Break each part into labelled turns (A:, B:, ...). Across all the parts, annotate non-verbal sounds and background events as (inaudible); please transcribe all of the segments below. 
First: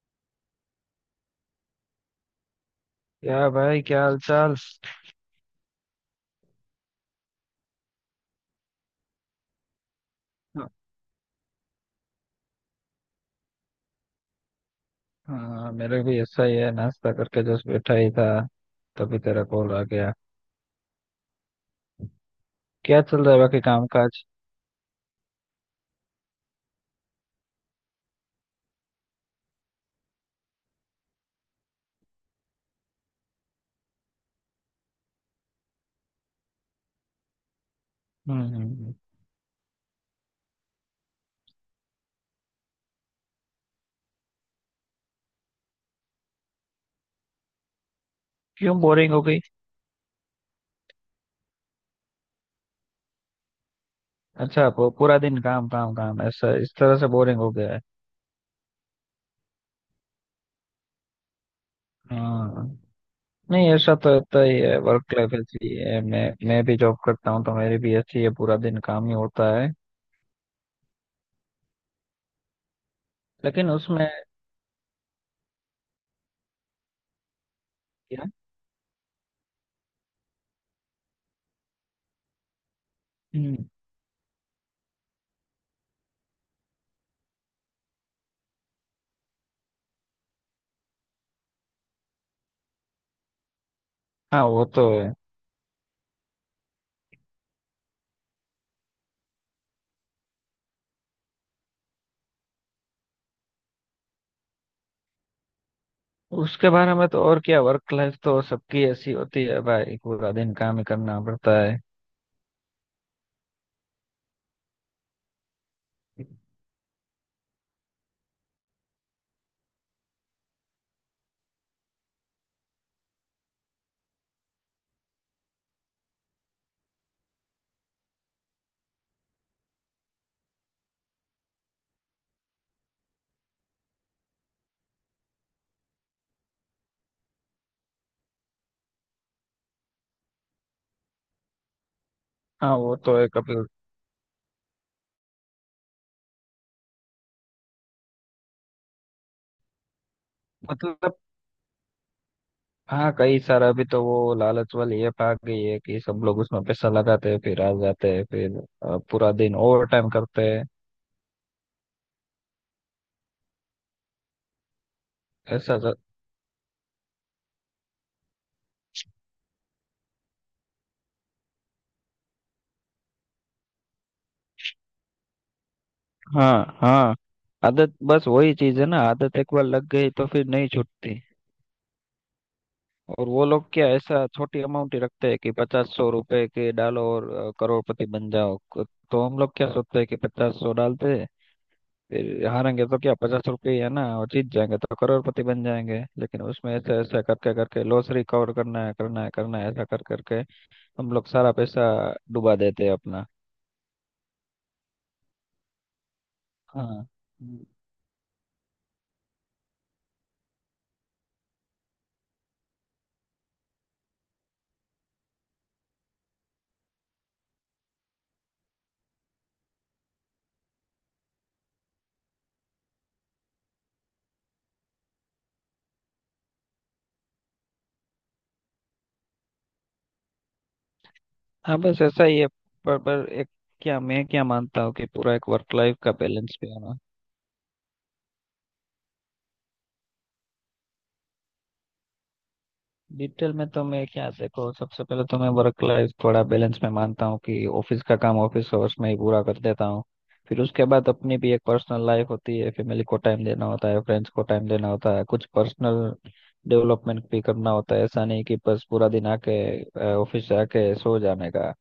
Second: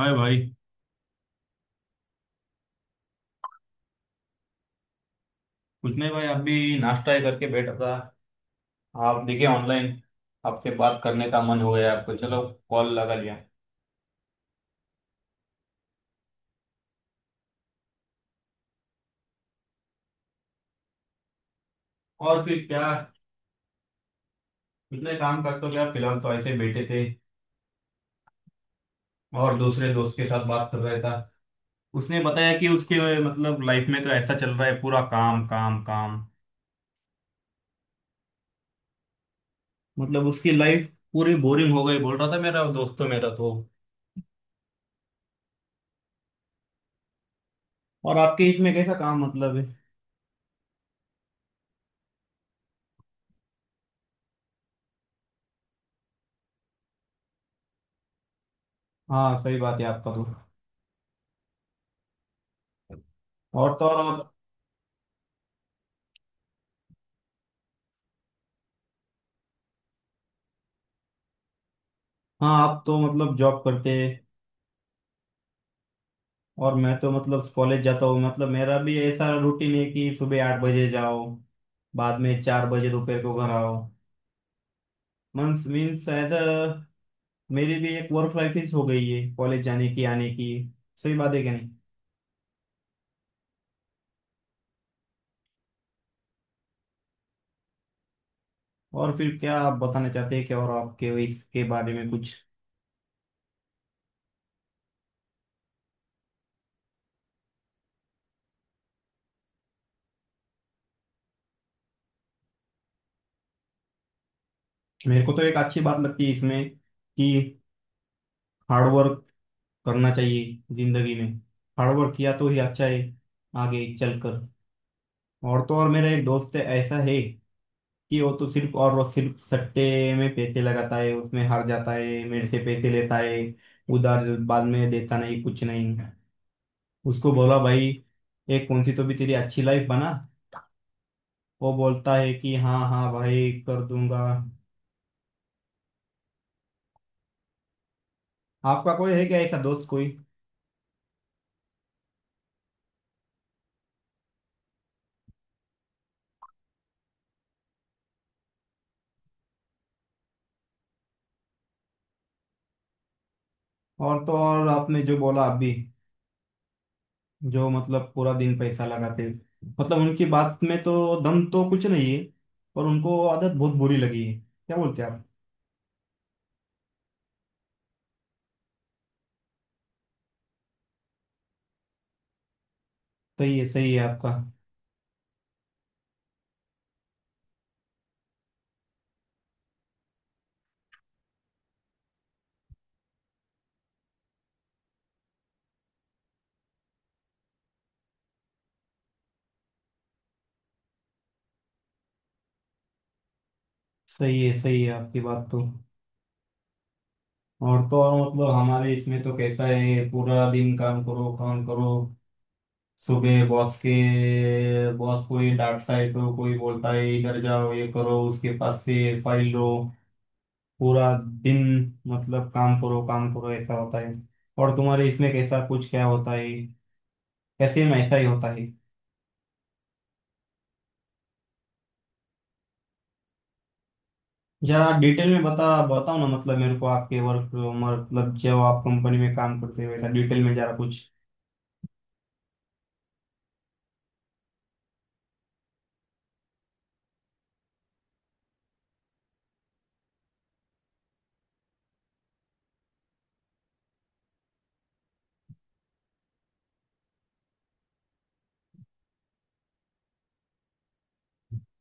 A: हाय भाई।
B: क्या भाई, क्या हाल चाल।
A: कुछ नहीं भाई, आप भी? नाश्ता ही करके बैठा था। आप दिखे ऑनलाइन, आपसे बात करने का मन हो गया आपको, चलो कॉल लगा लिया।
B: हाँ, मेरे भी ऐसा ही है, नाश्ता करके जस्ट बैठा ही था, तभी तेरा कॉल आ गया।
A: और फिर क्या,
B: क्या चल रहा है बाकी काम काज।
A: इतने काम करते हो क्या? फिलहाल तो ऐसे बैठे थे, और दूसरे दोस्त के साथ बात कर रहा था। उसने बताया कि उसके लाइफ में तो ऐसा चल रहा है, पूरा काम काम काम।
B: हम्म हम्म।
A: उसकी लाइफ पूरी बोरिंग हो गई, बोल रहा था मेरा दोस्त तो, मेरा तो। और आपके इसमें
B: क्यों
A: कैसा
B: बोरिंग हो
A: काम
B: गई।
A: है?
B: अच्छा, पूरा दिन काम काम काम ऐसा इस तरह से बोरिंग हो गया है।
A: हाँ सही बात है आपका तो।
B: हाँ। नहीं,
A: और तो
B: ऐसा
A: और
B: तो
A: आप,
B: होता ही है, वर्क लाइफ ऐसी है। मैं भी जॉब करता हूँ तो मेरी भी ऐसी है, पूरा दिन काम ही होता है,
A: हाँ आप तो जॉब
B: लेकिन
A: करते
B: उसमें
A: हैं, और मैं तो कॉलेज जाता हूँ।
B: क्या।
A: मेरा भी ऐसा रूटीन है कि सुबह 8 बजे जाओ, बाद में 4 बजे दोपहर को घर
B: हम्म।
A: आओ। मंस मीन्स शायद अ, मेरी भी एक वर्क लाइफ हो गई है कॉलेज जाने की आने की। सही बात है क्या नहीं?
B: हाँ वो तो है।
A: और फिर क्या, आप बताना चाहते हैं क्या और आपके इसके बारे में कुछ?
B: उसके बारे में तो और क्या, वर्क लाइफ तो सबकी ऐसी होती है भाई, पूरा दिन काम ही करना पड़ता है।
A: मेरे को तो एक अच्छी बात लगती है इसमें, कि हार्ड वर्क करना चाहिए जिंदगी में। हार्ड वर्क किया तो ही अच्छा है आगे चलकर। और तो और, मेरा एक दोस्त है, ऐसा है कि वो सिर्फ सट्टे में पैसे लगाता है, उसमें हार जाता है, मेरे से पैसे लेता है उधार, बाद में देता नहीं, कुछ नहीं। उसको बोला भाई, एक कौन सी तो भी तेरी अच्छी लाइफ बना। वो बोलता है कि
B: हाँ
A: हाँ
B: वो
A: हाँ
B: तो है
A: भाई,
B: कभी।
A: कर दूंगा। आपका कोई है क्या ऐसा दोस्त कोई?
B: मतलब, हाँ, कई सारा, अभी तो वो लालच वाली ऐप आ गई है कि सब लोग उसमें पैसा लगाते हैं, फिर आ जाते हैं, फिर पूरा दिन ओवर टाइम करते हैं।
A: और तो और, आपने जो बोला आप भी,
B: ऐसा सा-
A: जो पूरा दिन पैसा लगाते हैं। उनकी बात में तो दम तो कुछ नहीं है, पर उनको आदत बहुत बुरी लगी है। क्या बोलते हैं आप?
B: हाँ हाँ। आदत बस वही चीज है ना, आदत एक बार लग गई तो फिर नहीं छूटती। और वो लोग क्या
A: सही है
B: ऐसा
A: आपका।
B: छोटी अमाउंट ही रखते हैं कि 50-100 रुपए के डालो और करोड़पति बन जाओ। तो हम लोग क्या सोचते हैं कि 50-100 डालते हैं, फिर हारेंगे तो क्या 50 रुपये ही है ना, और जीत जाएंगे तो करोड़पति बन जाएंगे, लेकिन उसमें ऐसा ऐसा करके करके लॉस रिकवर करना है करना है करना है ऐसा कर करके हम लोग सारा पैसा डुबा देते हैं अपना।
A: सही है आपकी बात तो।
B: हाँ
A: और तो और, हमारे इसमें तो कैसा है, पूरा दिन काम करो काम करो। सुबह बॉस के बॉस कोई डांटता है तो कोई बोलता है इधर जाओ, ये करो, उसके पास से फाइल लो। पूरा दिन काम करो काम करो, ऐसा होता है। और तुम्हारे इसमें कैसा कुछ क्या होता है? कैसे में ऐसा ही होता है?
B: हाँ, बस ऐसा ही है। पर एक क्या, मैं क्या मानता
A: जरा
B: हूँ कि
A: डिटेल
B: पूरा
A: में
B: एक वर्क लाइफ का
A: बताओ ना,
B: बैलेंस भी
A: मेरे को
B: होना।
A: आपके वर्क जब आप कंपनी में काम करते हो, ऐसा डिटेल में जरा कुछ।
B: डिटेल में तो मैं क्या, देखो, सबसे पहले तो मैं वर्क लाइफ थोड़ा बैलेंस में मानता हूँ, कि ऑफिस का काम ऑफिस आवर्स में ही पूरा कर देता हूँ। फिर उसके बाद अपनी भी एक पर्सनल लाइफ होती है, फैमिली को टाइम देना होता है, फ्रेंड्स को टाइम देना होता है, कुछ पर्सनल डेवलपमेंट भी करना होता है। ऐसा नहीं कि बस पूरा दिन आके ऑफिस से आके सो जाने का,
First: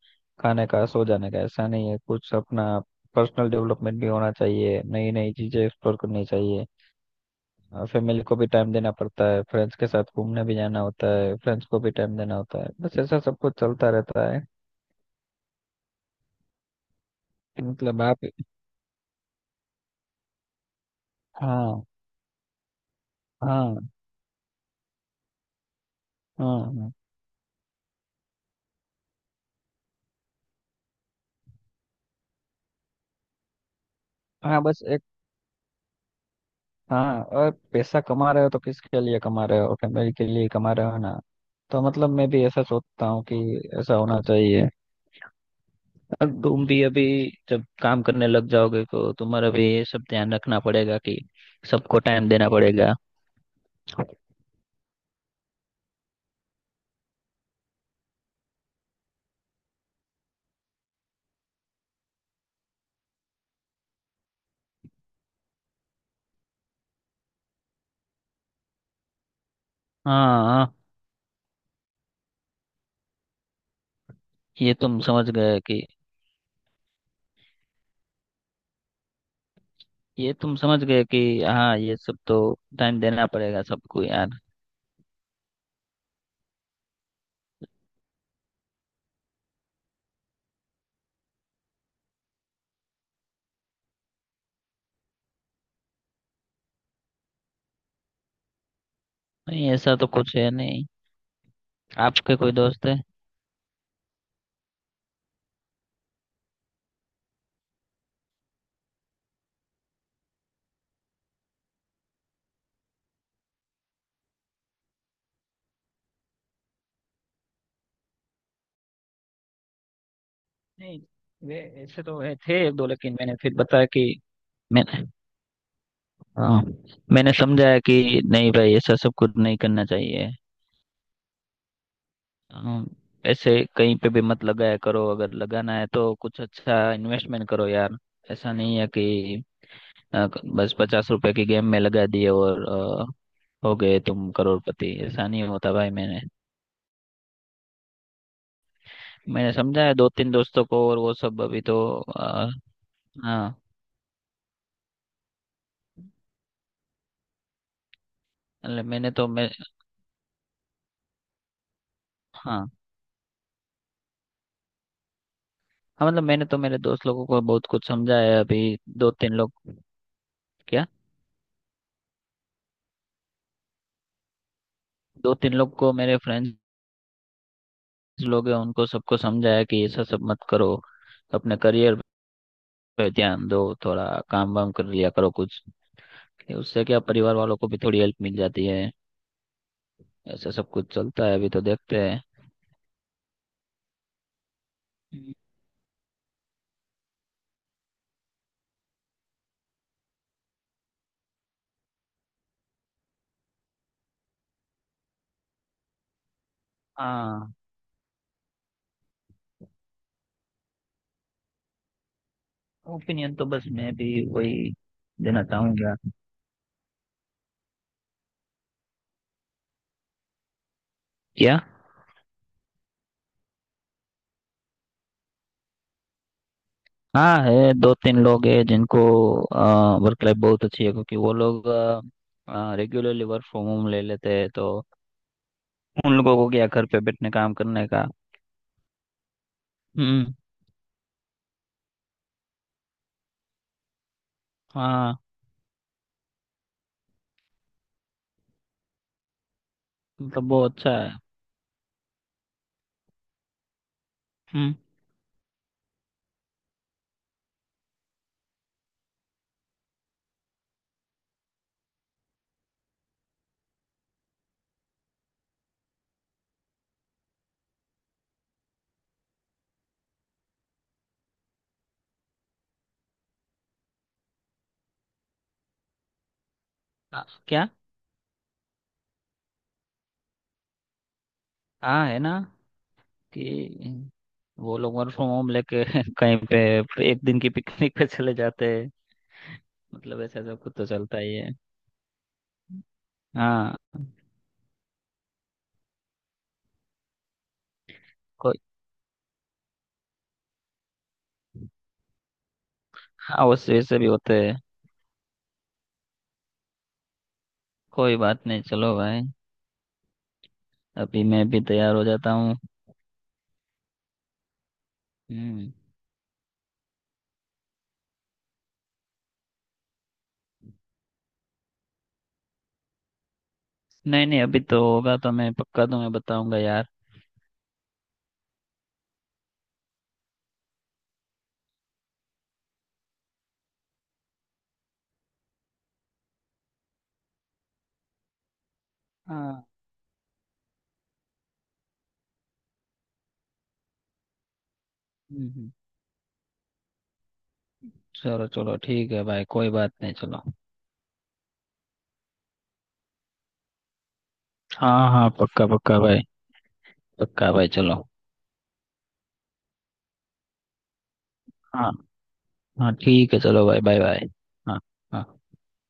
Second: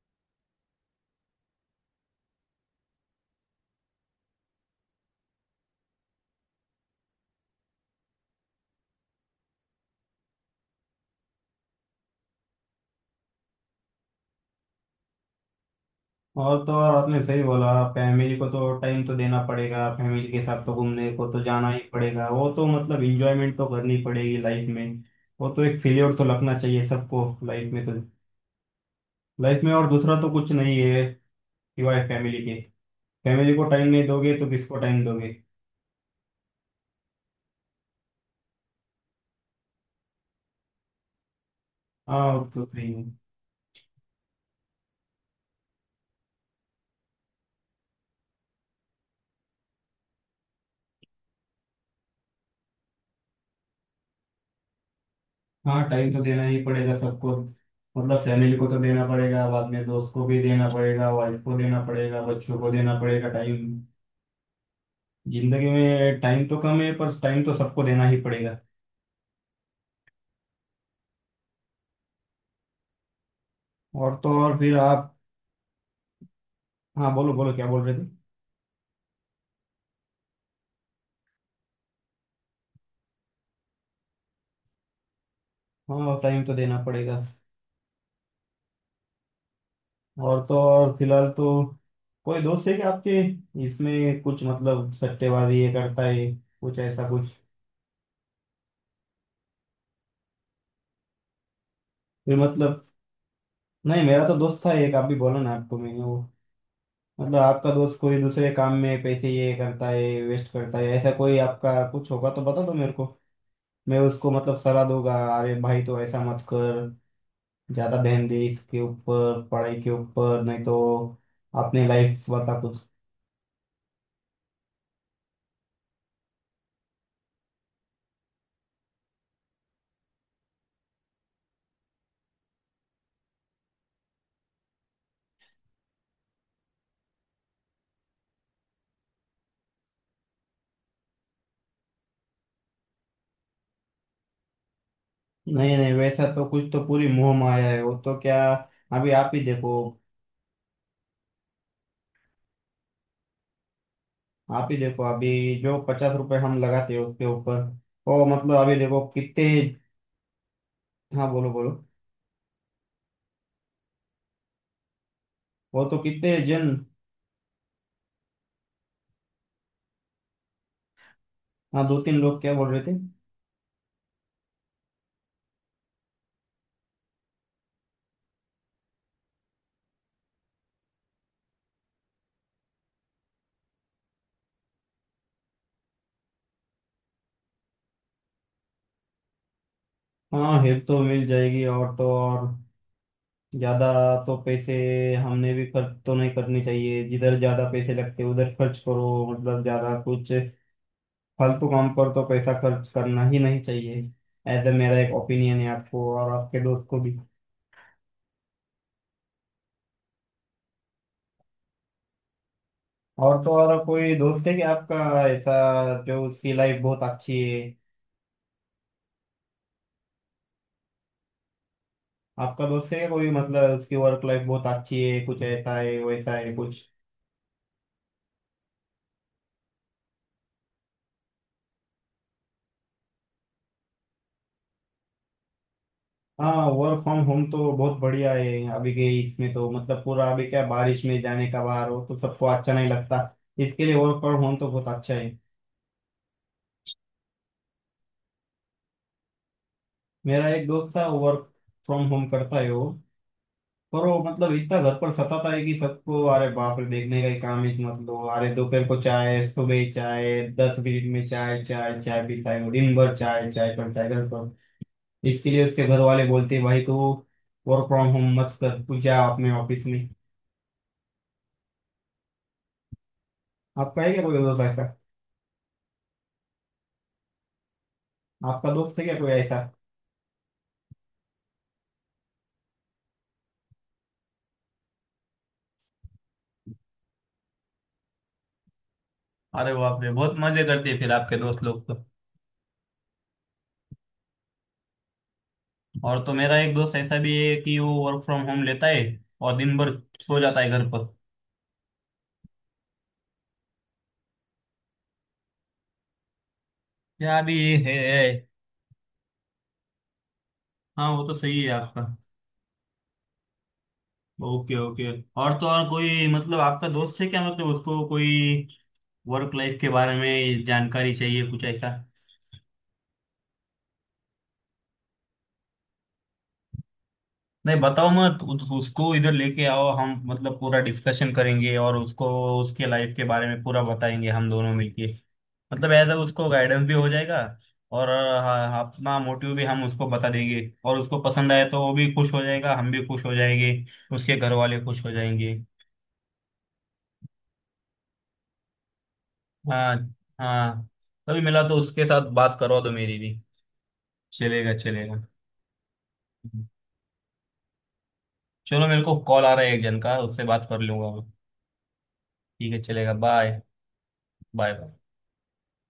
B: खाने का, सो जाने का, ऐसा नहीं है। कुछ अपना पर्सनल डेवलपमेंट भी होना चाहिए, नई नई चीजें एक्सप्लोर करनी चाहिए। और फैमिली को भी टाइम देना पड़ता है, फ्रेंड्स के साथ घूमने भी जाना होता है, फ्रेंड्स को भी टाइम देना होता है। बस ऐसा सब कुछ चलता रहता है।
A: और तो और, आपने सही बोला,
B: मतलब आप।
A: फैमिली को तो टाइम तो देना पड़ेगा, फैमिली के साथ तो घूमने को तो जाना ही
B: हाँ।
A: पड़ेगा। वो तो इंजॉयमेंट तो
B: हाँ।
A: करनी पड़ेगी लाइफ में। वो तो एक फेलियर तो लगना
B: हाँ।
A: चाहिए
B: हाँ।
A: सबको लाइफ में तो। लाइफ में और दूसरा तो कुछ नहीं है सिवाय फैमिली के। फैमिली को टाइम नहीं दोगे तो
B: हाँ,
A: किसको
B: बस एक।
A: टाइम दोगे?
B: हाँ, और पैसा कमा रहे हो तो किसके लिए कमा रहे हो, फैमिली के लिए कमा रहे हो ना। तो मतलब मैं
A: हाँ
B: भी
A: वो
B: ऐसा
A: तो सही है।
B: सोचता हूँ कि ऐसा होना चाहिए। और तुम भी अभी, जब काम करने लग जाओगे तो तुम्हारा भी ये सब ध्यान रखना पड़ेगा कि सबको टाइम देना पड़ेगा।
A: हाँ टाइम तो देना ही पड़ेगा सबको। फैमिली को तो देना पड़ेगा, बाद में दोस्त को भी देना पड़ेगा, वाइफ को देना पड़ेगा, बच्चों को देना पड़ेगा टाइम। जिंदगी में टाइम तो कम है, पर टाइम तो सबको देना ही पड़ेगा।
B: हाँ हाँ।
A: और तो और
B: ये
A: फिर
B: तुम
A: आप,
B: समझ गए कि।
A: हाँ बोलो बोलो, क्या बोल रहे थे?
B: ये तुम समझ गए कि हाँ, ये सब तो टाइम देना पड़ेगा सबको यार।
A: हाँ टाइम तो देना पड़ेगा। और तो और फिलहाल तो, कोई दोस्त है क्या आपके इसमें कुछ? सट्टेबाजी ये करता है कुछ, ऐसा कुछ?
B: नहीं, ऐसा तो कुछ है नहीं।
A: फिर
B: आपके कोई दोस्त है।
A: नहीं, मेरा तो दोस्त था एक, आप भी बोला ना आपको मैंने वो। आपका दोस्त कोई दूसरे काम में पैसे ये करता है, वेस्ट करता है, ऐसा कोई आपका कुछ होगा तो बता दो मेरे को। मैं उसको सलाह दूंगा, अरे भाई तो ऐसा मत कर, ज्यादा ध्यान दे इसके ऊपर, पढ़ाई के ऊपर, नहीं तो
B: नहीं। वे,
A: अपनी
B: ऐसे तो
A: लाइफ
B: है थे
A: बता
B: एक
A: कुछ।
B: दो, लेकिन मैंने फिर बताया कि मैंने हाँ, मैंने समझाया कि नहीं भाई ऐसा सब कुछ नहीं करना चाहिए। हाँ, ऐसे कहीं पे भी मत लगाया करो, अगर लगाना है तो कुछ अच्छा इन्वेस्टमेंट करो यार। ऐसा नहीं है कि अ, बस 50 रुपए की गेम में लगा दिए और हो गए तुम करोड़पति। ऐसा नहीं होता
A: नहीं
B: भाई।
A: नहीं
B: मैंने
A: वैसा तो कुछ, तो पूरी मोह माया है वो तो क्या। अभी आप ही
B: मैंने
A: देखो,
B: समझा है दो तीन दोस्तों को और वो सब अभी तो आ, हाँ।
A: आप ही देखो अभी, जो 50 रुपए हम लगाते हैं उसके ऊपर, वो अभी
B: मतलब
A: देखो
B: मैंने तो
A: कितने।
B: मैं
A: हाँ बोलो बोलो,
B: हाँ
A: वो तो
B: हाँ, मतलब
A: कितने
B: मैंने तो
A: जन।
B: मेरे दोस्त लोगों को बहुत कुछ समझाया है। अभी दो तीन लोग क्या।
A: हाँ दो तीन लोग क्या बोल रहे थे?
B: दो तीन लोग को, मेरे फ्रेंड्स लोग हैं, उनको सबको समझाया कि ऐसा सब मत करो, अपने करियर पे ध्यान दो थोड़ा, काम वाम कर लिया करो कुछ, कि उससे क्या परिवार वालों को भी थोड़ी हेल्प मिल जाती है। ऐसा
A: हाँ
B: सब
A: हेल्प
B: कुछ
A: तो मिल
B: चलता है, अभी तो
A: जाएगी। और
B: देखते
A: तो
B: हैं।
A: और, ज्यादा तो पैसे हमने भी खर्च तो नहीं करने चाहिए। जिधर ज्यादा पैसे लगते उधर खर्च करो, ज्यादा कुछ फालतू काम पर तो पैसा खर्च करना ही नहीं चाहिए। ऐसा मेरा एक ओपिनियन है आपको और आपके दोस्त को भी।
B: हाँ। ओपिनियन
A: और
B: तो
A: तो
B: बस
A: और
B: मैं भी
A: कोई दोस्त है कि
B: वही
A: आपका
B: देना
A: ऐसा,
B: चाहूंगा।
A: जो उसकी लाइफ बहुत अच्छी है?
B: क्या।
A: आपका दोस्त है क्या कोई, उसकी वर्क लाइफ बहुत अच्छी है, कुछ ऐसा है वैसा है कुछ?
B: हाँ है, दो तीन लोग हैं जिनको वर्क लाइफ बहुत अच्छी है, क्योंकि वो लोग रेगुलरली वर्क फ्रॉम होम ले लेते हैं, तो उन लोगों को
A: हाँ
B: क्या घर पे
A: वर्क फ्रॉम
B: बैठने
A: होम
B: काम
A: तो
B: करने
A: बहुत
B: का।
A: बढ़िया है अभी के इसमें तो। पूरा
B: हम्म।
A: अभी क्या, बारिश में जाने का बाहर हो तो सबको अच्छा नहीं लगता। इसके लिए वर्क फ्रॉम होम तो बहुत अच्छा
B: हाँ,
A: है। मेरा
B: मतलब वो
A: एक दोस्त
B: अच्छा
A: था,
B: है।
A: वर्क फ्रॉम होम करता है वो, पर वो
B: हम्म।
A: इतना घर पर सताता है कि सबको अरे बाप रे देखने का ही काम है। अरे दोपहर को चाय, सुबह ही चाय, 10 मिनट में चाय चाय चाय पीता है वो, दिन भर चाय चाय करता है घर पर। इसके लिए उसके घर वाले बोलते हैं, भाई तू वर्क फ्रॉम होम मत कर, तू जा अपने ऑफिस में। आपका है क्या कोई दोस्त ऐसा?
B: क्या।
A: आपका दोस्त है क्या कोई ऐसा?
B: हाँ है ना, कि वो लोग वर्क फ्रॉम होम लेके (laughs) कहीं पे एक दिन की पिकनिक पे चले जाते हैं।
A: अरे बाप रे,
B: मतलब
A: बहुत
B: ऐसा सब
A: मजे
B: कुछ तो
A: करते हैं फिर
B: चलता ही
A: आपके
B: है।
A: दोस्त लोग तो।
B: हाँ।
A: और तो मेरा एक दोस्त ऐसा भी है कि वो वर्क फ्रॉम
B: कोई।
A: होम लेता है और दिन भर सो जाता है घर पर।
B: हाँ, वैसे वैसे भी होते हैं।
A: क्या भी है,
B: कोई बात
A: है।
B: नहीं, चलो भाई।
A: हाँ वो
B: अभी
A: तो
B: मैं
A: सही
B: भी
A: है
B: तैयार
A: आपका।
B: हो जाता हूँ।
A: Okay okay. और तो
B: हम्म।
A: और, कोई आपका दोस्त है क्या, उसको कोई वर्क लाइफ के बारे में जानकारी चाहिए, कुछ ऐसा?
B: नहीं नहीं, अभी तो होगा तो मैं पक्का तुम्हें बताऊंगा यार।
A: नहीं बताओ मत, उसको इधर लेके आओ, हम पूरा डिस्कशन करेंगे और उसको उसके लाइफ के बारे में पूरा बताएंगे हम दोनों मिलके। एज उसको गाइडेंस भी हो जाएगा। और हाँ, अपना मोटिव भी
B: हाँ।
A: हम उसको बता देंगे, और उसको पसंद आए तो वो भी खुश हो जाएगा, हम भी खुश हो जाएंगे, उसके घर वाले खुश हो जाएंगे।
B: हम्म, चलो चलो ठीक है भाई, कोई बात
A: हाँ
B: नहीं, चलो।
A: हाँ। कभी मिला तो उसके साथ बात करवा दो मेरी भी। चलेगा
B: हाँ
A: चलेगा।
B: हाँ, पक्का पक्का भाई। पक्का भाई चलो।
A: चलो, मेरे को कॉल आ रहा है एक जन का, उससे बात कर लूंगा मैं।
B: हाँ
A: ठीक है
B: हाँ
A: चलेगा,
B: ठीक है,
A: बाय
B: चलो भाई, बाय बाय। हाँ।
A: बाय।
B: हाँ।